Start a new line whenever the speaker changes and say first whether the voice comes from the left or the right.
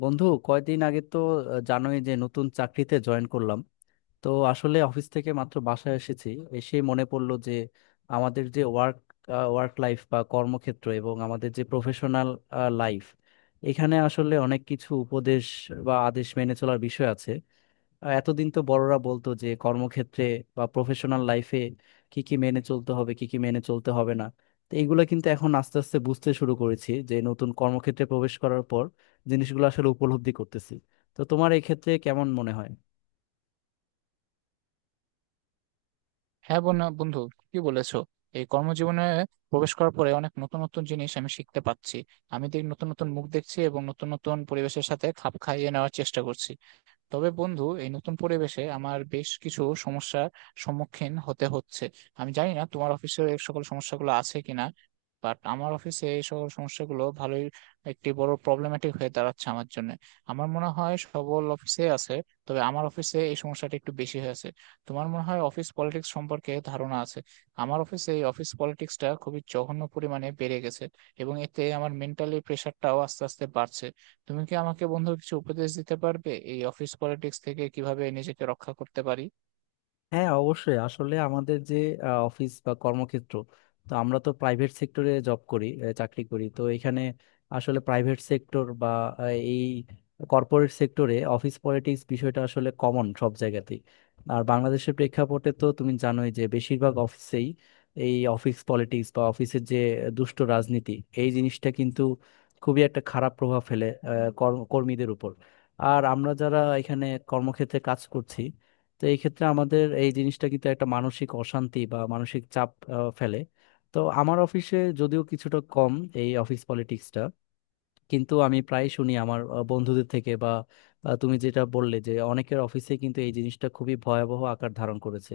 left: বন্ধু, কয়দিন আগে তো জানোই যে নতুন চাকরিতে জয়েন করলাম। তো আসলে অফিস থেকে মাত্র বাসায় এসেছি। এসে মনে পড়লো যে আমাদের যে ওয়ার্ক ওয়ার্ক লাইফ বা কর্মক্ষেত্র এবং আমাদের যে প্রফেশনাল লাইফ, এখানে আসলে অনেক কিছু উপদেশ বা আদেশ মেনে চলার বিষয় আছে। এতদিন তো বড়রা বলতো যে কর্মক্ষেত্রে বা প্রফেশনাল লাইফে কি কি মেনে চলতে হবে, কি কি মেনে চলতে হবে না। তো এইগুলা কিন্তু এখন আস্তে আস্তে বুঝতে শুরু করেছি যে নতুন কর্মক্ষেত্রে প্রবেশ করার পর জিনিসগুলো আসলে উপলব্ধি করতেছি। তো তোমার এই ক্ষেত্রে কেমন মনে হয়?
right: হ্যাঁ, বন্ধু কি বলেছো? এই কর্মজীবনে প্রবেশ করার পরে অনেক নতুন নতুন জিনিস আমি শিখতে পাচ্ছি। আমি দেখ, নতুন নতুন মুখ দেখছি এবং নতুন নতুন পরিবেশের সাথে খাপ খাইয়ে নেওয়ার চেষ্টা করছি। তবে বন্ধু, এই নতুন পরিবেশে আমার বেশ কিছু সমস্যার সম্মুখীন হতে হচ্ছে। আমি জানি না তোমার অফিসে এই সকল সমস্যাগুলো আছে কিনা, বাট আমার অফিসে এই সকল সমস্যাগুলো ভালোই একটি বড় প্রবলেম্যাটিক হয়ে দাঁড়াচ্ছে আমার জন্য। আমার মনে হয় সবল অফিসে আছে, তবে আমার অফিসে এই সমস্যাটা একটু বেশি হয়েছে। তোমার মনে হয় অফিস পলিটিক্স সম্পর্কে ধারণা আছে। আমার অফিসে এই অফিস পলিটিক্সটা খুবই জঘন্য পরিমাণে বেড়ে গেছে এবং এতে আমার মেন্টালি প্রেশারটাও আস্তে আস্তে বাড়ছে। তুমি কি আমাকে বন্ধু কিছু উপদেশ দিতে পারবে, এই অফিস পলিটিক্স থেকে কিভাবে নিজেকে রক্ষা করতে পারি?
left: হ্যাঁ, অবশ্যই আসলে আমাদের যে অফিস বা কর্মক্ষেত্র, তো আমরা তো প্রাইভেট সেক্টরে জব করি, চাকরি করি, তো এখানে আসলে প্রাইভেট সেক্টর বা আহ, এই কর্পোরেট সেক্টরে অফিস পলিটিক্স বিষয়টা আসলে কমন সব জায়গাতেই। আর বাংলাদেশের প্রেক্ষাপটে তো তুমি জানোই যে বেশিরভাগ অফিসেই এই অফিস পলিটিক্স বা অফিসের যে দুষ্ট রাজনীতি, এই জিনিসটা কিন্তু খুবই একটা খারাপ প্রভাব ফেলে কর্মীদের উপর। আর আমরা যারা এখানে কর্মক্ষেত্রে কাজ করছি, তো এই ক্ষেত্রে আমাদের এই জিনিসটা কিন্তু একটা মানসিক অশান্তি বা মানসিক চাপ ফেলে। তো আমার অফিসে যদিও কিছুটা কম এই অফিস পলিটিক্সটা, কিন্তু আমি প্রায় শুনি আমার বন্ধুদের থেকে বা তুমি যেটা বললে যে অনেকের অফিসে কিন্তু এই জিনিসটা খুবই ভয়াবহ আকার ধারণ করেছে।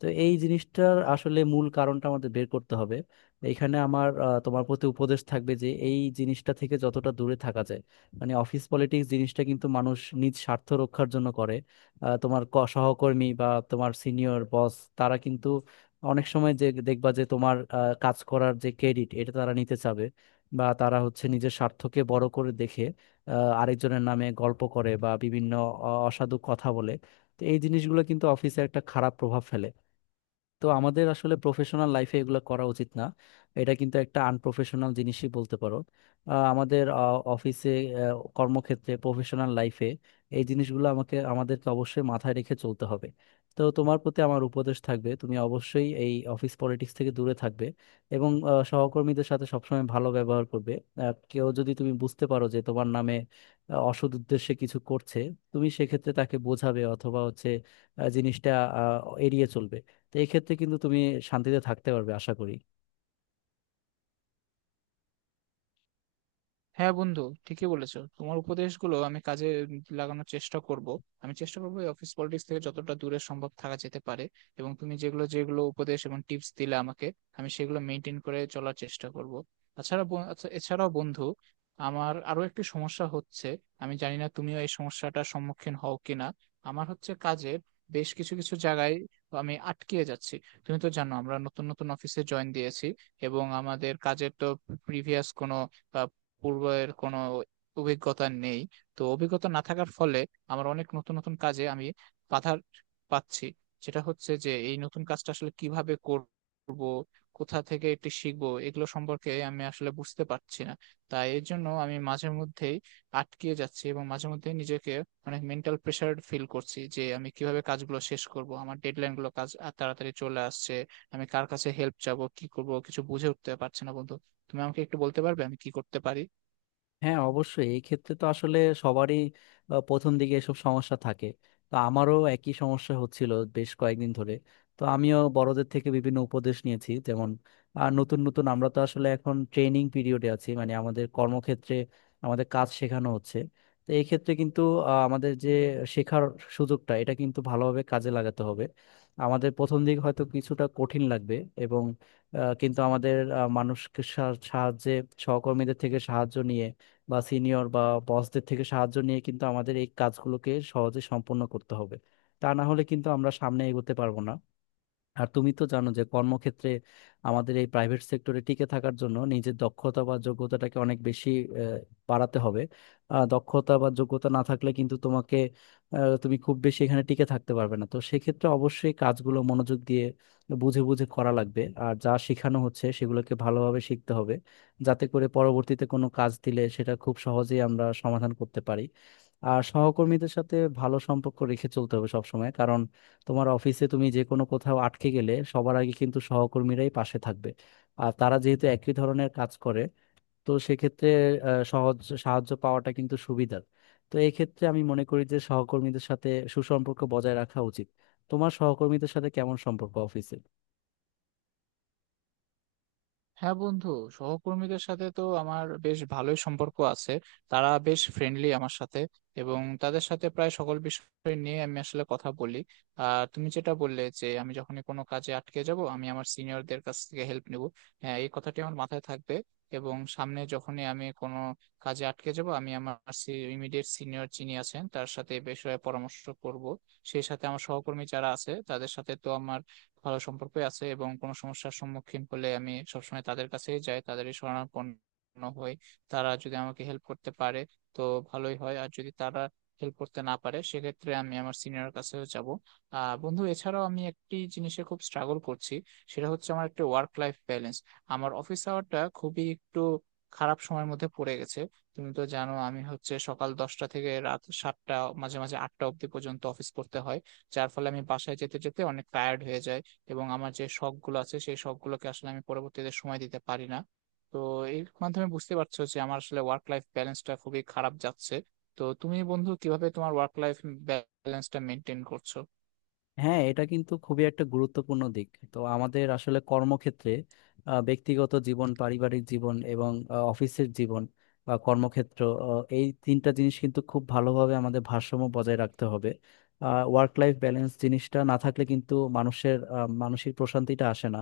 left: তো এই জিনিসটার আসলে মূল কারণটা আমাদের বের করতে হবে। এখানে আমার তোমার প্রতি উপদেশ থাকবে যে এই জিনিসটা থেকে যতটা দূরে থাকা যায়। মানে অফিস পলিটিক্স জিনিসটা কিন্তু মানুষ নিজ স্বার্থ রক্ষার জন্য করে। তোমার সহকর্মী বা তোমার সিনিয়র বস, তারা কিন্তু অনেক সময় যে দেখবা যে তোমার কাজ করার যে ক্রেডিট এটা তারা নিতে চাবে, বা তারা হচ্ছে নিজের স্বার্থকে বড় করে দেখে, আরেকজনের নামে গল্প করে বা বিভিন্ন অসাধু কথা বলে। তো এই জিনিসগুলো কিন্তু অফিসে একটা খারাপ প্রভাব ফেলে। তো আমাদের আসলে প্রফেশনাল লাইফে এগুলো করা উচিত না। এটা কিন্তু একটা আনপ্রফেশনাল জিনিসই বলতে পারো। আমাদের অফিসে, কর্মক্ষেত্রে, প্রফেশনাল লাইফে এই জিনিসগুলো আমাকে আমাদেরকে অবশ্যই মাথায় রেখে চলতে হবে। তো তোমার প্রতি আমার উপদেশ থাকবে, তুমি অবশ্যই এই অফিস পলিটিক্স থেকে দূরে থাকবে এবং সহকর্মীদের সাথে সবসময় ভালো ব্যবহার করবে। কেউ যদি তুমি বুঝতে পারো যে তোমার নামে অসৎ উদ্দেশ্যে কিছু করছে, তুমি সেক্ষেত্রে তাকে বোঝাবে অথবা হচ্ছে জিনিসটা এড়িয়ে চলবে। তো এই ক্ষেত্রে কিন্তু তুমি শান্তিতে থাকতে পারবে আশা করি।
right: হ্যাঁ বন্ধু, ঠিকই বলেছো। তোমার উপদেশগুলো আমি কাজে লাগানোর চেষ্টা করব। আমি চেষ্টা করবো এই অফিস পলিটিক্স থেকে যতটা দূরে সম্ভব থাকা যেতে পারে। এবং তুমি যেগুলো যেগুলো উপদেশ এবং টিপস দিলে আমাকে, আমি সেগুলো মেনটেন করে চলার চেষ্টা করব। তাছাড়া এছাড়াও বন্ধু, আমার আরো একটি সমস্যা হচ্ছে। আমি জানি না তুমিও এই সমস্যাটার সম্মুখীন হও কিনা। আমার হচ্ছে কাজের বেশ কিছু কিছু জায়গায় আমি আটকিয়ে যাচ্ছি। তুমি তো জানো আমরা নতুন নতুন অফিসে জয়েন দিয়েছি এবং আমাদের কাজের তো প্রিভিয়াস কোনো, পূর্বের কোনো অভিজ্ঞতা নেই। তো অভিজ্ঞতা না থাকার ফলে আমার অনেক নতুন নতুন কাজে আমি বাধা পাচ্ছি। সেটা হচ্ছে যে এই নতুন কাজটা আসলে কিভাবে করব, কোথা থেকে এটি শিখবো, এগুলো সম্পর্কে আমি আসলে বুঝতে পারছি না। তাই এর জন্য আমি মাঝে মধ্যেই আটকিয়ে যাচ্ছি এবং মাঝে মধ্যে নিজেকে অনেক মেন্টাল প্রেশার ফিল করছি যে আমি কিভাবে কাজগুলো শেষ করব, আমার ডেডলাইন গুলো কাজ আর তাড়াতাড়ি চলে আসছে। আমি কার কাছে হেল্প চাবো, কি করব, কিছু বুঝে উঠতে পারছি না বন্ধু। তুমি আমাকে একটু বলতে পারবে আমি কি করতে পারি?
left: হ্যাঁ, অবশ্যই এই ক্ষেত্রে তো আসলে সবারই প্রথম দিকে এসব সমস্যা থাকে। তো আমারও একই সমস্যা হচ্ছিল বেশ কয়েকদিন ধরে। তো আমিও বড়দের থেকে বিভিন্ন উপদেশ নিয়েছি। যেমন নতুন নতুন আমরা তো আসলে এখন ট্রেনিং পিরিয়ডে আছি, মানে আমাদের কর্মক্ষেত্রে আমাদের কাজ শেখানো হচ্ছে। তো এই ক্ষেত্রে কিন্তু আমাদের যে শেখার সুযোগটা, এটা কিন্তু ভালোভাবে কাজে লাগাতে হবে। আমাদের প্রথম দিক হয়তো কিছুটা কঠিন লাগবে, এবং কিন্তু আমাদের সাহায্যে, সহকর্মীদের থেকে সাহায্য নিয়ে বা সিনিয়র বা বসদের থেকে সাহায্য নিয়ে কিন্তু আমাদের এই কাজগুলোকে সহজে সম্পন্ন করতে হবে। তা না হলে কিন্তু আমরা সামনে এগোতে পারবো না। আর তুমি তো জানো যে কর্মক্ষেত্রে, আমাদের এই প্রাইভেট সেক্টরে টিকে থাকার জন্য নিজের দক্ষতা বা যোগ্যতাটাকে অনেক বেশি আহ, বাড়াতে হবে। দক্ষতা বা যোগ্যতা না থাকলে কিন্তু তোমাকে তুমি খুব বেশি এখানে টিকে থাকতে পারবে না। তো সেক্ষেত্রে অবশ্যই কাজগুলো মনোযোগ দিয়ে বুঝে বুঝে করা লাগবে, আর যা শেখানো হচ্ছে সেগুলোকে ভালোভাবে শিখতে হবে যাতে করে পরবর্তীতে কোনো কাজ দিলে সেটা খুব সহজেই আমরা সমাধান করতে পারি। আর সহকর্মীদের সাথে ভালো সম্পর্ক রেখে চলতে হবে সবসময়। তোমার অফিসে তুমি যে কোনো কোথাও আটকে গেলে সবার আগে কিন্তু সহকর্মীরাই পাশে থাকবে। আর তারা যেহেতু একই ধরনের কাজ করে, তো সেক্ষেত্রে সহজ সাহায্য পাওয়াটা কিন্তু সুবিধার। তো এই ক্ষেত্রে আমি মনে করি যে সহকর্মীদের সাথে সুসম্পর্ক বজায় রাখা উচিত। তোমার সহকর্মীদের সাথে কেমন সম্পর্ক অফিসে?
right: হ্যাঁ বন্ধু, সহকর্মীদের সাথে তো আমার বেশ ভালোই সম্পর্ক আছে। তারা বেশ ফ্রেন্ডলি আমার সাথে এবং তাদের সাথে প্রায় সকল বিষয় নিয়ে আমি আসলে কথা বলি। আর তুমি যেটা বললে যে আমি যখনই কোনো কাজে আটকে যাব আমি আমার সিনিয়রদের কাছ থেকে হেল্প নেব, হ্যাঁ এই কথাটি আমার মাথায় থাকবে। এবং সামনে যখনই আমি কোনো কাজে আটকে যাব আমি আমার ইমিডিয়েট সিনিয়র যিনি আছেন তার সাথে এ বিষয়ে পরামর্শ করব। সেই সাথে আমার সহকর্মী যারা আছে তাদের সাথে তো আমার ভালো সম্পর্ক আছে এবং কোনো সমস্যার সম্মুখীন হলে আমি সবসময় তাদের কাছেই যাই, তাদেরই শরণাপন্ন হই। তারা যদি আমাকে হেল্প করতে পারে তো ভালোই হয়, আর যদি তারা হেল্প করতে না পারে সেক্ষেত্রে আমি আমার সিনিয়র কাছেও যাব। আহ বন্ধু, এছাড়াও আমি একটি জিনিসে খুব স্ট্রাগল করছি। সেটা হচ্ছে আমার একটা ওয়ার্ক লাইফ ব্যালেন্স। আমার অফিস আওয়ারটা খুবই একটু খারাপ সময়ের মধ্যে পড়ে গেছে। তুমি তো জানো আমি হচ্ছে সকাল 10টা থেকে রাত 7টা, মাঝে মাঝে 8টা অবধি পর্যন্ত অফিস করতে হয়। যার ফলে আমি বাসায় যেতে যেতে অনেক টায়ার্ড হয়ে যাই এবং আমার যে শখ গুলো আছে সেই শখ গুলোকে আসলে আমি পরবর্তীতে সময় দিতে পারি না। তো এর মাধ্যমে বুঝতে পারছো যে আমার আসলে ওয়ার্ক লাইফ ব্যালেন্সটা খুবই খারাপ যাচ্ছে। তো তুমি বন্ধু কিভাবে তোমার ওয়ার্ক লাইফ ব্যালেন্সটা মেনটেন করছো?
left: হ্যাঁ, এটা কিন্তু খুবই একটা গুরুত্বপূর্ণ দিক। তো আমাদের আসলে কর্মক্ষেত্রে, ব্যক্তিগত জীবন, পারিবারিক জীবন এবং অফিসের জীবন বা কর্মক্ষেত্র, এই তিনটা জিনিস কিন্তু খুব ভালোভাবে আমাদের ভারসাম্য বজায় রাখতে হবে। ওয়ার্ক লাইফ ব্যালেন্স জিনিসটা না থাকলে কিন্তু মানুষের মানসিক প্রশান্তিটা আসে না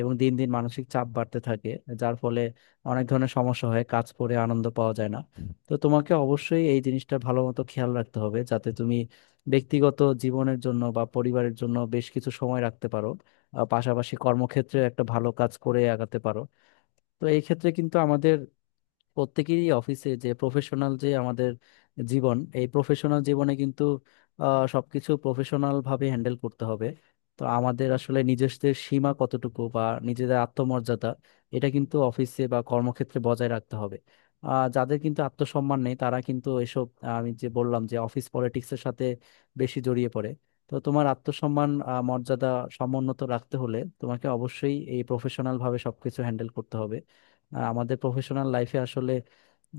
left: এবং দিন দিন মানসিক চাপ বাড়তে থাকে, যার ফলে অনেক ধরনের সমস্যা হয়, কাজ করে আনন্দ পাওয়া যায় না। তো তোমাকে অবশ্যই এই জিনিসটা ভালো মতো খেয়াল রাখতে হবে যাতে তুমি ব্যক্তিগত জীবনের জন্য বা পরিবারের জন্য বেশ কিছু সময় রাখতে পারো, পাশাপাশি কর্মক্ষেত্রে একটা ভালো কাজ করে আগাতে পারো। তো এই ক্ষেত্রে কিন্তু আমাদের প্রত্যেকেরই অফিসে যে প্রফেশনাল যে আমাদের জীবন, এই প্রফেশনাল জীবনে কিন্তু সবকিছু প্রফেশনাল ভাবে হ্যান্ডেল করতে হবে। তো আমাদের আসলে নিজেদের সীমা কতটুকু বা নিজেদের আত্মমর্যাদা, এটা কিন্তু অফিসে বা কর্মক্ষেত্রে বজায় রাখতে হবে। যাদের কিন্তু আত্মসম্মান নেই, তারা কিন্তু এসব আমি যে বললাম যে অফিস পলিটিক্সের সাথে বেশি জড়িয়ে পড়ে। তো তোমার আত্মসম্মান, মর্যাদা সমুন্নত রাখতে হলে তোমাকে অবশ্যই এই প্রফেশনাল ভাবে সবকিছু হ্যান্ডেল করতে হবে। আর আমাদের প্রফেশনাল লাইফে আসলে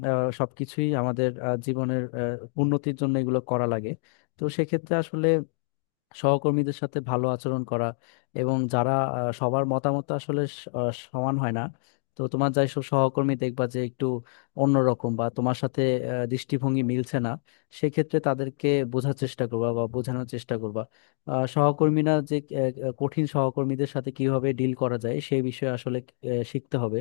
left: সবকিছুই আমাদের জীবনের উন্নতির জন্য এগুলো করা লাগে। তো সেক্ষেত্রে আসলে সহকর্মীদের সাথে ভালো আচরণ করা, এবং যারা সবার মতামত তো আসলে সমান হয় না। তো তোমার যাই সব সহকর্মী দেখবা যে একটু অন্যরকম বা তোমার সাথে দৃষ্টিভঙ্গি মিলছে না, সেক্ষেত্রে তাদেরকে বোঝার চেষ্টা করবা বা বোঝানোর চেষ্টা করবা। আহ, সহকর্মীরা যে আহ, আহ, কঠিন সহকর্মীদের সাথে কিভাবে ডিল করা যায় সেই বিষয়ে আসলে শিখতে হবে,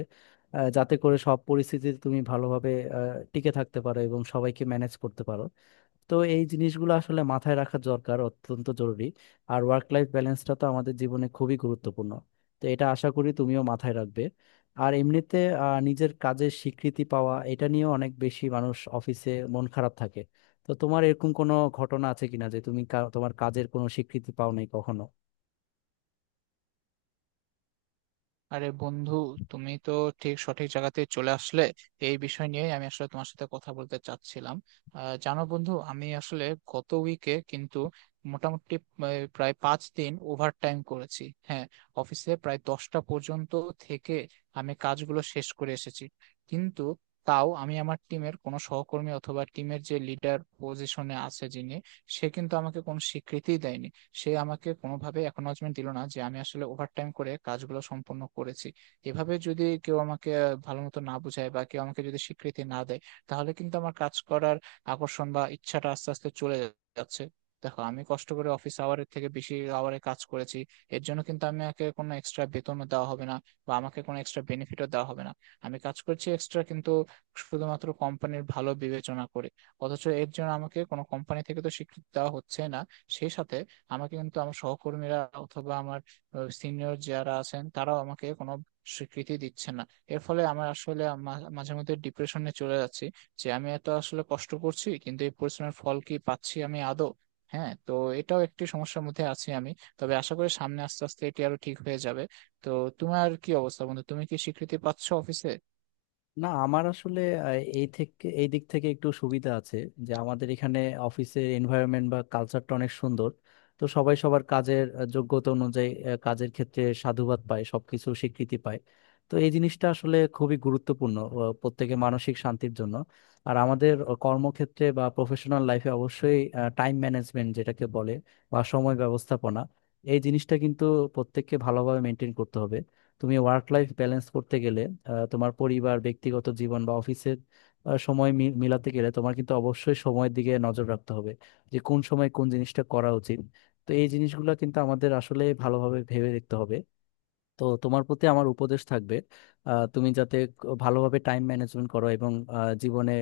left: যাতে করে সব পরিস্থিতিতে তুমি ভালোভাবে আহ, টিকে থাকতে পারো এবং সবাইকে ম্যানেজ করতে পারো। তো এই জিনিসগুলো আসলে মাথায় রাখা দরকার, অত্যন্ত জরুরি। আর ওয়ার্ক লাইফ ব্যালেন্সটা তো আমাদের জীবনে খুবই গুরুত্বপূর্ণ, তো এটা আশা করি তুমিও মাথায় রাখবে। আর এমনিতে নিজের কাজের স্বীকৃতি পাওয়া, এটা নিয়ে অনেক বেশি মানুষ অফিসে মন খারাপ থাকে। তো তোমার এরকম কোনো ঘটনা আছে কিনা যে তুমি তোমার কাজের কোনো স্বীকৃতি পাও নাই কখনো?
right: আরে বন্ধু, তুমি তো ঠিক সঠিক জায়গাতে চলে আসলে। এই বিষয় নিয়ে আমি আসলে তোমার সাথে কথা বলতে চাচ্ছিলাম। জানো বন্ধু, আমি আসলে গত উইকে কিন্তু মোটামুটি আহ, প্রায় 5 দিন ওভার টাইম করেছি। হ্যাঁ, অফিসে প্রায় 10টা পর্যন্ত থেকে আমি কাজগুলো শেষ করে এসেছি। কিন্তু তাও আমি আমার টিমের কোনো সহকর্মী অথবা টিমের যে লিডার পজিশনে আছে যিনি, সে কিন্তু আমাকে কোনো স্বীকৃতি দেয়নি। সে আমাকে কোনোভাবে অ্যাকনলেজমেন্ট দিল না যে আমি আসলে ওভারটাইম করে কাজগুলো সম্পন্ন করেছি। এভাবে যদি কেউ আমাকে ভালো মতো না বোঝায় বা কেউ আমাকে যদি স্বীকৃতি না দেয়, তাহলে কিন্তু আমার কাজ করার আকর্ষণ বা ইচ্ছাটা আস্তে আস্তে চলে যাচ্ছে। দেখো, আমি কষ্ট করে অফিস আওয়ারের থেকে বেশি আওয়ারে কাজ করেছি। এর জন্য কিন্তু আমাকে কোনো এক্সট্রা বেতনও দেওয়া হবে না বা আমাকে কোনো এক্সট্রা বেনিফিটও দেওয়া হবে না। আমি কাজ করছি এক্সট্রা কিন্তু শুধুমাত্র কোম্পানির ভালো বিবেচনা করে। অথচ এর জন্য আমাকে কোনো কোম্পানি থেকে তো স্বীকৃতি দেওয়া হচ্ছে না। সেই সাথে আমাকে কিন্তু আমার সহকর্মীরা অথবা আমার সিনিয়র যারা আছেন তারাও আমাকে কোনো স্বীকৃতি দিচ্ছে না। এর ফলে আমার আসলে মাঝে মধ্যে ডিপ্রেশনে চলে যাচ্ছি যে আমি এত আসলে কষ্ট করছি, কিন্তু এই পরিশ্রমের ফল কি পাচ্ছি আমি আদৌ? হ্যাঁ, তো এটাও একটি সমস্যার মধ্যে আছি আমি। তবে আশা করি সামনে আস্তে আস্তে এটি আরো ঠিক হয়ে যাবে। তো তোমার কি অবস্থা বন্ধু, তুমি কি স্বীকৃতি পাচ্ছ অফিসে?
left: না, আমার আসলে আহ, এই থেকে এই দিক থেকে একটু সুবিধা আছে যে আমাদের এখানে অফিসের এনভায়রনমেন্ট বা কালচারটা অনেক সুন্দর। তো সবাই সবার কাজের যোগ্যতা অনুযায়ী কাজের ক্ষেত্রে সাধুবাদ পায়, সবকিছু স্বীকৃতি পায়। তো এই জিনিসটা আসলে খুবই গুরুত্বপূর্ণ প্রত্যেকের মানসিক শান্তির জন্য। আর আমাদের কর্মক্ষেত্রে বা প্রফেশনাল লাইফে অবশ্যই টাইম ম্যানেজমেন্ট যেটাকে বলে বা সময় ব্যবস্থাপনা, এই জিনিসটা কিন্তু প্রত্যেককে ভালোভাবে মেনটেন করতে হবে। তুমি ওয়ার্ক লাইফ ব্যালেন্স করতে গেলে তোমার পরিবার, ব্যক্তিগত জীবন বা অফিসের মিলাতে গেলে তোমার কিন্তু অবশ্যই সময়ের দিকে নজর রাখতে হবে যে কোন সময় কোন জিনিসটা করা উচিত। তো এই জিনিসগুলো কিন্তু আমাদের আসলে ভালোভাবে ভেবে দেখতে হবে। তো তোমার প্রতি আমার উপদেশ থাকবে, তুমি যাতে ভালোভাবে টাইম ম্যানেজমেন্ট করো এবং জীবনে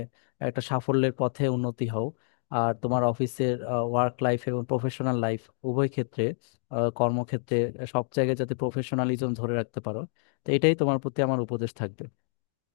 left: একটা সাফল্যের পথে উন্নতি হও। আর তোমার অফিসের ওয়ার্ক লাইফ এবং প্রফেশনাল লাইফ উভয় ক্ষেত্রে, কর্মক্ষেত্রে সব জায়গায় যাতে প্রফেশনালিজম ধরে রাখতে পারো। তো এটাই তোমার প্রতি আমার উপদেশ থাকবে।